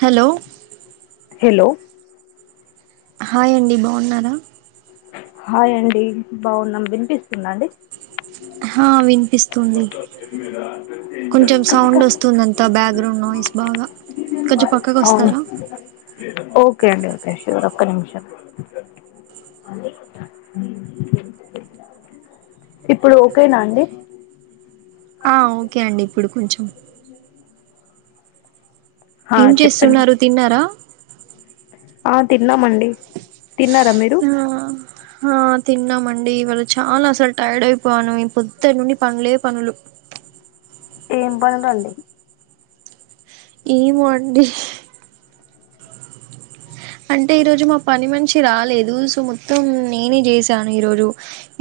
Hello hello hi అండి బాగున్నారా hi అండి బాగున్నాం వినిపిస్తుందా అండి హా వినిపిస్తుంది కొంచెం సౌండ్ వస్తుందంతా బ్యాక్గ్రౌండ్ నాయిస్ బాగా కొంచెం అవును పక్కకోస్తారా ఓకే అండి ఓకే షూర్ ఒక్క నిమిషం ఇప్పుడు ఓకేనా అండి ఓకే అండి ఇప్పుడు కొంచెం ఆ ఏం చెప్పండి చేస్తున్నారు తిన్నారా ఆ తిన్నామండి తిన్నారా మీరు ఆ ఆ తిన్నామండి ఇవాళ చాలా అసలు టైర్డ్ అయిపోయాను పొద్దట్నుండి పనులే పనులు ఏం పనులండి ఏమో అండి అంటే ఈ రోజు మా పని మనిషి రాలేదు సో మొత్తం నేనే చేసాను ఈరోజు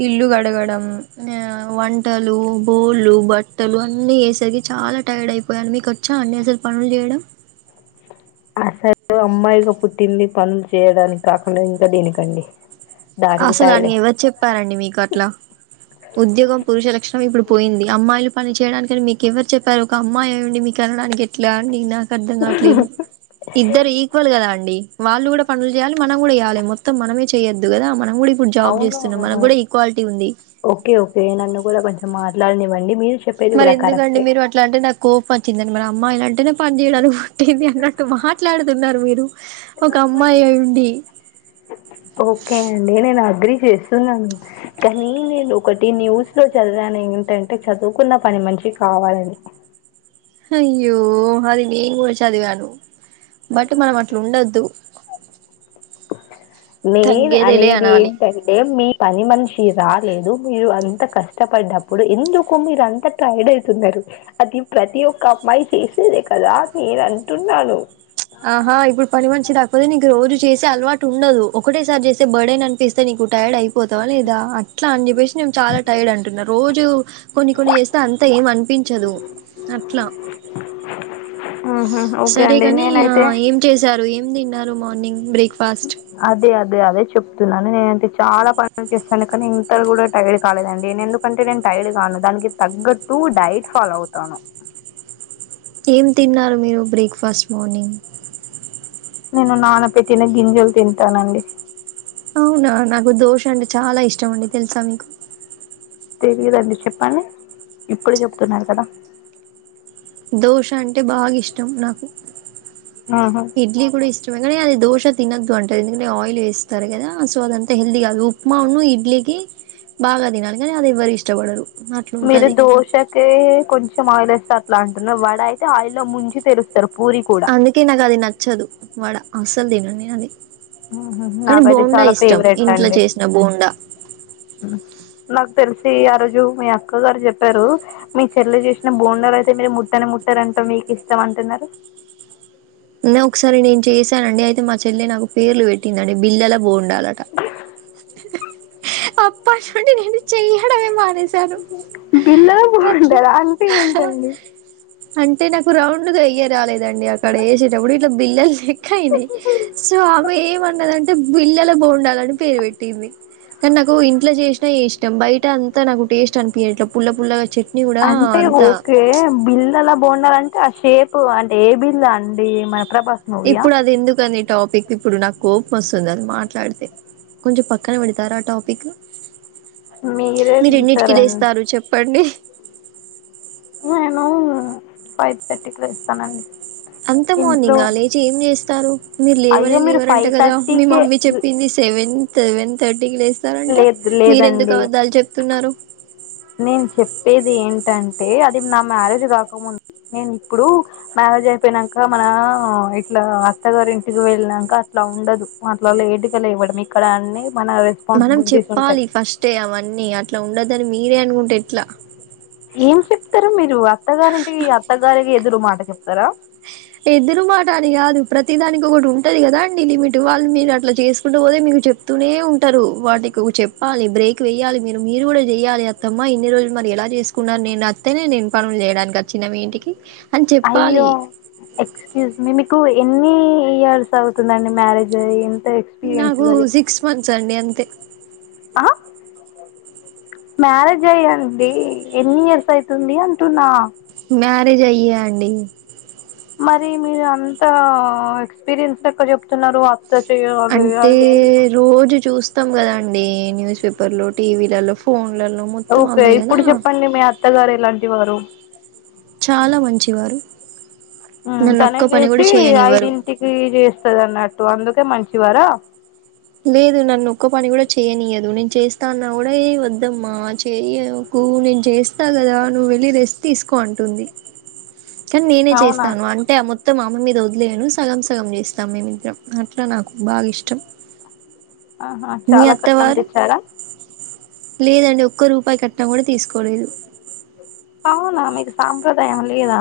ఇల్లు గడగడం ఆ వంటలు బొల్లు బట్టలు అన్నీ చేసరికి చాలా టైర్డ్ అయిపోయాను మీకోచ్ చ్చా అండి అసలు పనులు చేయడం అసలు అమ్మాయిగా పుట్టింది పనులు చేయడానికి కాకుండా ఇంకా దేనికండి దానికి అసలు అని టైడే ఎవరు చెప్పారండి మీకు అట్లా ఉద్యోగం పురుష లక్షణం ఇప్పుడు పోయింది అమ్మాయిలు పని చేయడాని కాని మీక్ ఎవరు చెప్పారు ఒక అమ్మాయి అయ్యిండి మీకు అనడానికి ఎట్లా అండి అని నా నాక్ అర్థం కాట్లేదు ఇద్దరు ఈక్వల్ కదా అండి వాళ్ళు కూడా పనులు చేయాలి మనం కూడాచేయాలి మొత్తం మనమే చేయొద్దు కదా మ అవును అవును ఉంది ఓకే ఓకే నన్ను కూడా కొంచెం మాట్లాడినివ్వండి మీరు చెప్పేది మరి కూడా ఎందుకండి కరెక్టే మీరు అట్లా అంటే నాకు కోపం వచ్చిందండి మరి అమ్మాయిలంట్ టేనే పని చేయడానికి పుట్టింది అన్నట్టు మాట్లాడుతున్నారు మీరు ఒక అమ్మాయి అయి ఉండి ఓకే అండి నేను ఆ చేస్తున్నాను కానీ నేను ఒకటి న్యూస్ లో చదివాను ఏంటంటే చదువుకున్న పని మనిష్ షి కావాలని అయ్యో అది నేన్ కూడా చదివాను బట్ మనం అట్లుండోద్దు నెన్ అనేది అనాలి ఏంటంటే మీ పని మనిషి రాలేదు మీరు అంత కష్టపడ్డప్పుడు ఎందుకు మీరు అంత టైడ్ అయితున్నారు అది ప్రతి ఒక్క అమ్మాయి చేసేదే కదా నేను అంటున్నాను ఆహా ఇప్పుడు పని మనిషి రాకపోతే నీకు రోజు చేసే అలవాటు ఉ ఉండదు ఒకటేసారి చేస్తే బర్డేన్ అనిపిస్తే నీకు టైర్డ్ అయిపోతవా లేదా అట్లా అని చెప్పేసి నేను చాలా టైర్డ్ అంటున్నా రోజు కొన్ని కొన్ని చేస్తే అంతా ఏం అనిపించదు అట్లా ఉహు ఓకే అండి నే ఆ ఏం చేశారు ఏం తిన్నారు మార్నింగ్ బ్రేక్ అదే అదే అదే చెప్తూ న్నా నేను అయితే చాలా పనులు చేస్తాను కానీ ఇంత కూడా టైర్డ్ కాలేదండీ ఎందుకంటే నేను టైర్డ్ గాను దనికి తగ్గట్టు డైట్ ఫాలో అవుతాను ఏం తిన్నారు మీరు బ్రేక్ఫాస్ట్ మార్నింగ్ నేను నాన పెట్టిన గింజలు తింటానండి అవునా నాకు దోష అంటే చాలా ఇష్టం అండి తెలుసా మీకు తెలియదండి చెప్పండి ఇప్పుడు చెబుతున్నారు కదా దోశ అంటే బాగా ఇష్టం నాకు ఆహా. ఇడ్లీ కూడా ఇష్టం అది దోశ తినద్దు అంటారుంది ఎందుకంటే ఆయిల్ వేస్తారు కదా సో అదంత హల్ది గాదు ఉప్మా ఉన్ను ఇడ్లీ బాగా తినాలి కాని అది ఎవ్వరు ఇష్టపడరు మీరు అట్లుంటది దోశకే కొంచెం ఆయిల్ ఎస్తే అట్లా అంటున్నారు వడ అయితే ఆయిల్లో ముంచి తెలుస్తారు అందుకే నాకు అది నచ్చదు వడ అసలు తినను దనినీ ఆహా. కానీ నాకైతే బోండా చాలా ఇష్టం ఫేవరెట్ ఇంట్లో అండి చేసిన బోండా నాకు తెలిసి ఆ రోజు మీ అక్క గారు చెప్పారు మీ చెల్ల చేూసిన బోండాలు అయితే మీరు ముట్టనే ముట్టారు ముట్టరంట మీకు ఇష్టం అంటున్నారు ఒకసారి నేను చేసానండి అయితే మా చెల్లి నాకు పేర్లు పెట్టిందిండి బిల్లలా బోండాలంట అప్పటి నుండి నేను చెయ్యడమే మానేసాను బిళ్ళల బొండాల అంటే ఏంటండి అంటే నాకు రౌండ్ గా ఎయ్య రాలేదండి అక్కడ ఏసేటప్పుడు ఇట్లా బిల్లలు అయినాయి సో ఆమె ఏమన్నదంటే బిళ్ళల బొండాలని పేరు పెట్టింది కానీ నాకు ఇంట్లో చేసినాయి ఇష్టం బయట అంతా నాకు టేస్ట్ అనిపియాట్లే పుల్ల పుల్లగా చేదు అంటే ఓకే బిళ్లల బొండాలంటే ఆ షేప్ అంటే ఏ బిల్లా అండి మన ప్రభాస్ మూవీయా ఇప్పుడు అది ఎందుకు అని టాపిక్ ఇప్పుడు నా కోపం ఓస్తాది అది మాట్లాడితే కొంచెం పక్కన పెడతార ఆ టాపిక్ మీరే మీరు ఎన్నింటికిీ తీసారండి లేేస్తారు చెప్పండి నేను ఫైవ్ థర్టీకి లేస్తానండి అంత ఇంట్లో మార్నింగ్ ఆ లేచి ఏం చేస్తారు మీరు లేవనే అయ్యో మీరు లేవరంట ఫైవ్ కదా మీ థర్టీకే మమ్మీ చెప్పింది సెవెన్ సెవెన్ థర్టీకి లేస్తారంట లేదు మీర ఎందుకు లేదండి అబద్ధాలు చెప్తున్నారు నేను చెప్పేది ఏంటంటే అది నా మ్యారేజ్ కాకముందు నేను ఇప్పుడు మ్యారేజ్ అయిపోయినాక మన ఇట్లా అత్తగారి ఇంటికి వెళ్ళినక అ ఇట్లా ఉండదు మనల లేటుగా లేవడం ఇక్కడ అన్ని మన మనం రెస్పాన్సిబిలిటీస్ ఉంటాయి చెప్పాలి ఫస్టే అవన్నీ అట్లా ఉండొదన్ని మీరే అనుకుంటే ఎట్లా ఏం చెప్తారు మీరు అత్తగారింటికి అత్తగారికి ఎదురు మాట చెప్తారా ఎదుర్ మాటని గాదు ప్రతి దానికి ఒకటి ఉంటది కదా అండి లిమిట్ వాళ్ళు మీరు అట్లా చేస్కుంటూ పోతే మీ చెప్తూనే ఉంటారు వాటికి చెప్పాలి బ్రేక్ వేయ్యాలి మీరు మీరు కూడా జేయ్యాలి అత్తమ్మ ఇన్ని రోజులు మరి ఎలా చేస్కున్నారు నేను అత్తేనే నేన్ పనులు జేయడాన్కి అచ్చిన్నా మీ ఇంటికి అని చెప్పాలి ఎక్సక్యూజ్మీ మీకు ఎన్ని ఇయర్స్ అవుతున్దండి మ్యారేజ్ అయి నాకు సిక్స్ మంత్స్ అండి అంతే ఆహా మ్యారేజ్ అయ్యండి ఎన్ని ఇయర్స్ అయ్తుంది అంటున్నా మ్యారేజ అయ్యియా అండి మరి మీరూ అంత ఎక్స్పీరియన్స్ లెక్క జెప్తునరు అంటే రోజూ చూస్తాం కదాండి న్యూస్ పేపర్లో టీవీలలో ఫోన్ ఓకే ఇప్పుడు చెప్పండి మీ అత్తగారు ఎలాంటి వారు చాలా మంచివారు ఉమ్ నన్ను ఒక్క తనమ్ పని కూడా జేసి చేయనివ్వరు ఐదింటికి చేస్తది అన్నట్టు అందుకే మంచివారా లేదు నన్ను ఒక్కపని కూడ చేయనీయదు, నేను చేస్తా అన్నా కూడా ఏ వద్దమ్మా చేయ్ కు కు నేను చేస్తా కదా, నువెళ్ళి రెస్ట్ తీస్కో అంటుంది. కాన్ నేనే అవునా చేస్తాను, అంటే మొత్తం ఆమె మీద వద్ లేను సగం సగం చేస్తాం మేమిద్దరం, అట్లా నాకు బాగిష్టం. ఆహా చాల కట్నం తెచ్చారా? లేదండి, ఒక్క రూపాయి కట్నమ్ కూడా తీస్కోలేదు. అవునా, మీది సాంప్రదయమ్ లేదా?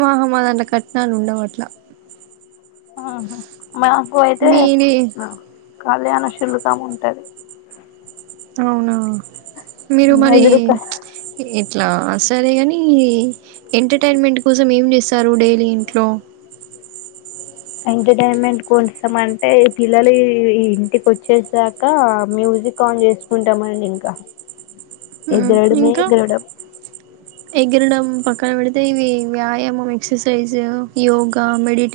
మా హ్ మాదన్ల కట్నాల్ ఉండవ్ అట్ల. ఆహా మాకు అయితే మీది కళ్యణ శుల్కము ఉంటది అవునా మీరు మరి ఎదురు ప్చ్ ఇ ఇట్లా సరే గానీ, ఎంటర్టైన్మెంట్ కోసం ఏం జేస్తారు డైలీ ఇంట్లో? ఎంటర్టైన్మెంట్ కోసం అంటే, ఈ పిల్లలు ఈ ఇంటికొచేసాక మ్యూజి కాన్ జేస్కుంటమండి ఇంకా ఉ ఎగరడమే ఇంకా ఎగరడం ఎగరడం ప కన పెడితే ఇవి వ్యాయామం, ఎక్ససైజ్, యోగా, మెడిట్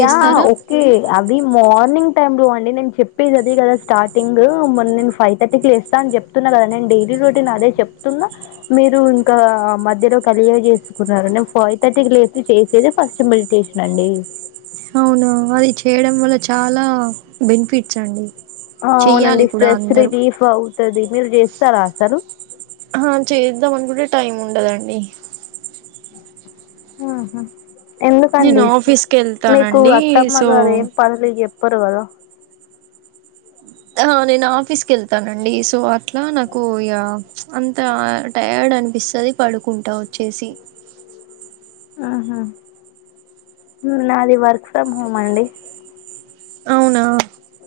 యా ఒకే అవి మార్నింగ్ టైమ్లో అండి, నేను చెప్పేది అదేగదా స్టార్టింగ్, మెన్ నేన్ ఫైవ్ థర్టీ కి లెస్తా అని జెప్తున్ కదా నేన్ డైలీ రొటీన్ అదే చెప్తున్నా, మీరు ఇంకా మధ్యలో కలియ జేస్కున్నరన్ ఫైవ్థర్టీకి లేసి చేసేది ఫస్ట్ మెడిటేషన్ అండి అవునా, అది చేయడం వల్ల చాలా బెనిఫిట్స్ అండి. అవునండి చెయ్యాలి కూడా స్ట్రెస్ అందరూ రిలీఫ్ అవుతది. మీరు జేస్తారా అస్సలు? ఆ హ చేద్దాం అనుకుంటే, టైం ఉండదండి. ఆహ నేను ఎందుకండి? ఆఫీస్కి మీకు వెళ్తానండి సో అత్తమ్మగారు ఏం పనులు జెప్ పరు కదా ఆ నేను ఆఫీస్కి ఎళ్తానండి, సో అట్లా నాకు ఇగా అంత టైర్డ్ అనిపిస్తది, పడుకుంట వచ్చేసి. ఉహు ఉ నాది వర్క్ ఫ్రమ్ హోమ్ అండి. అవునా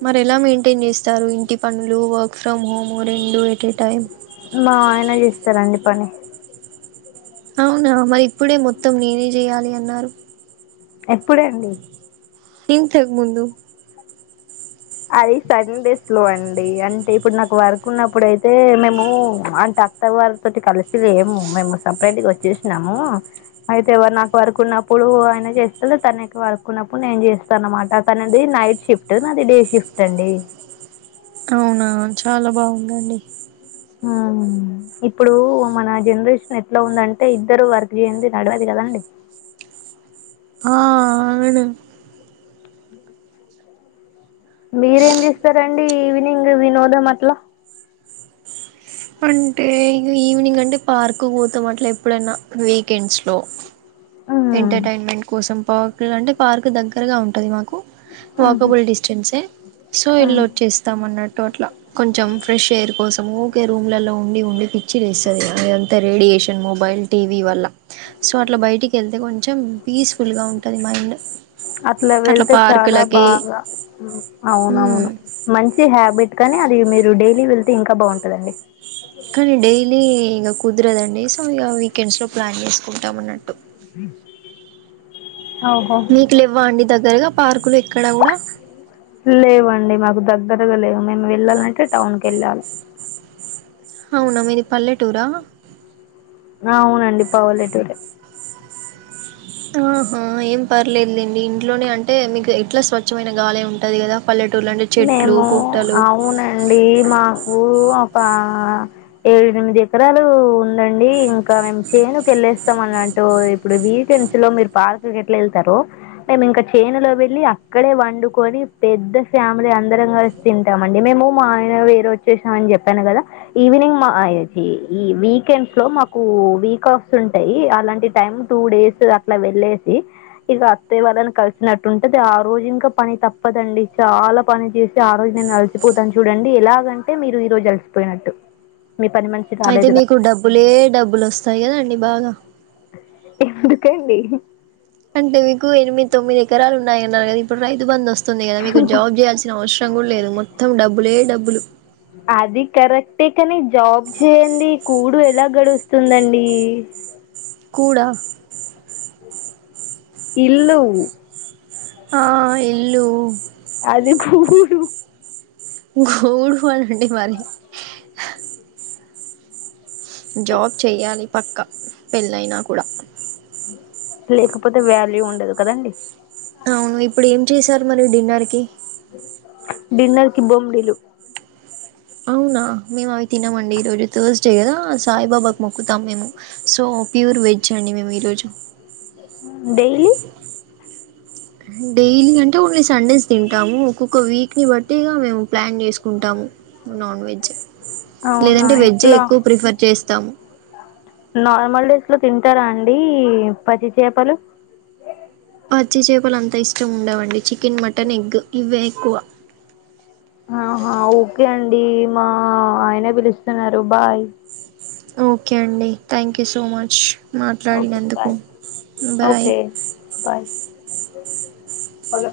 మరి ఎలా మెయింటైన్ జేస్తారు? ఇంటి పనులు, వర్క్ ఫ్రమ్ హోమ్ రెండు అట్ ఎ టైమ్? మా ఆయన చేస్తరండి పని. అవునా, మరి ఇప్పుడే మొత్తం నేనే జేయాలి అన్నారు. ఎప్పుడండి? ఇంతక్ ముందు అది సన్డేస్ లో అండి. అంటే ఇప్పుడు నాకు వర్క్ ఉన్నప్పుడయితే మేము అంత అత్త వారి తోటి కలిసి లేము. మేము సపరేట్గా వచ్చేసినాము. అయితే వ నాకు వర్క్ ఉన్నప్పుడు ఆయన చేస్తడు, తనకి వర్క్ ఉన్నప్పుడు నేను చేస్తా అనమాట. తనది నైట్ షిఫ్ట్, నాది డే షిఫ్ట్ అండి. అవునా చాలా బాగుందండి. ఆ ఇప్పుడు మన జనరేషన్ ఎట్లా ఉందంటే ఇద్దరు వర్క్ చెయ్యంది నడవది కదా అండి ఆ అవును మీరేం చేస్తారండి ఈవినింగ్ వినోదం అట్ల? అంటే ఇగ ఈవినింగ్ అంటే పార్క్ పోతాం అట్ల ఎప్పుడనా వీకెండ్స్ లో. మ్మ్. ఎంటర్టైన్మెంట్ కోసం పార్క్లు అంటే పార్క్ దగ్గరగా ఉంటది మాకు. మ్మ్. వాకబుల్ డిస్టెన్సే, సో మ్మ్. ఎల్లోచేస్తాం అన్నట్ టో అట్లా కొంచెం ఫ్రెష్ ఎయిర్ కోసము కే రూమ్ లలో ఉండి ఉండి పిచ్చి లేస్తది ఇగ, అంత రేడియేషన్, మొబైల్, టీవి వల్ల. సో అట్ల బయటికెళ్తే కొంచెం, పీస్ఫుల్ గా ఉంటది మైండ్. అట్లా వెళ్తే చాలా బాగా ఉ మ్మ్ అవునవును మంచి హాబిట్ కానీ అది మీరు డైలీ వెళ్తే ఇంకా బాగుంటందండి కానీ డైలీ ఇక కుదరదండి సో ఇక వీకెండ్స్ లో ప్లాన్ చేసుకుంటాం అన్నట్టు ఉ మీకు లేవ్వ అండి దగ్గరగా పార్కులు ఎక్కడ కూడా లేవండి మాకు దగ్గరగా లేవు మేము వెళ్ళాలంటే టౌన్ కు వెళ్ళాలి అవునా మీది పల్లెటూరా ఆ అవును అండిపావు లేటురే ఆహా ఏం పర్లేదు లేండి ఇంట్లోనే అంటే మీకు ఎట్లా స్వచ్ఛమైన గాలే ఉంటది కదా పల్లెటూర్లు అంటే చెట్లు మేము పుట్టలు అవునండి మా ఊ ఒక ఏడు ఎనిమిది ఎకరాలు ఉందండి ఇంకా మేము చేనుకు వెళ్లే చేస్తామన్నట్టు ఇప్పుడు వీకెండ్స్ లో మీరు పార్క్ కు ఎట్లా వెళ్తారో మేము ఇంకా చేనులో వెళ్లి అక్కడే వండుకొని పెద్ద ఫ్యామిలీ అందరం కలిసి తింటాము అండి మేము మా ఆయన వేరే వచ్చేసాం అని చెప్పాను కదా ఈవినింగ్ మా అయ్ ఏతి ఈ వీకెండ్స్ లో మాకు వీక్ ఆఫ్స్ ఉంటాయి అలాంటి టైం టూ డేస్ అకు ఇలా వెళ్లేేసి ఇక అత్తయ్య వాళ్ళని కలిసినట్టు ఉంటది ఆ రోజు ఇంకా పని తప్పదండి చాలా పని చేసి ఆ రోజు నేను అలసిపోతాను చూడండి ఎలాగంటే మీరు ఈరోజు అలసిపోయినట్టు మీ పని మనిషి అయితే రాలేదు కదా మీకు డబ్బులే డబ్బులు వస్తాయి కదండి బాగా ఎందుకండి అంటే మీకు ఎనిమిది తొమ్మిది ఎకరాలు ఉన్నాయి అన్నారు కదా ఇప్పుడు రైతుబంద్ వసు తుంది కదా మీకు జాబ్ చేయాల్సిన అవసరం కూడా లేదు మొత్తం డబ్బులే డబ్బులు అట్టే కాని జాబ్ చేయండి కూడు ఎలా గడుస్తుందండి కూడ ఇల్లు ఆ ఇల్లు అది కూడు ఈ కుడు గోల ఏంటి మరి జాబ్ చేయ్యాలి పక్క పెళ్ళైనా కూడా లేకపోతే వ్యాల్యూ ఉండదు కదండి అవును ఇప్పుడు ఏం చేశారు మరి డిన్నర్ కి డిన్నర్ కి బొమ్డలు అవునా మేము అవి తినమండి రోజు థర్స్ చే కదా సాయిబాబాకు మొక్కుతాం మేము సో ప్యూర్ వెజ్ అండి మేము ఈరోజు డైలీ డైలీ అంటే ఓన్లీ సండేస్ తింటాము ఒక్కొక్క వీక్ ని బట్టి ఇగ మేము ప్లాన్ చేసుకుంటాము నాన్ వెజ్ అవునా లేదంటే వెజే ఎట్లా ఎక్కువ ప్రిఫర్ చేస్తాము నార్మల్ డేస్ లో తింటారా అండి పచ్చి చేపలు పచ్చి చేపలు అంతా ఇష్టం ఉండవండి చికెన్ మటన్ ఎగ్ ఇవే ఎక్కువ ఆహా ఓకే అండి మా ఆయన పిలుస్తున్నారు బాయ్ ఓకే అండి thank you so much okay మాట్లాడినందుకు bye bye okay bye hello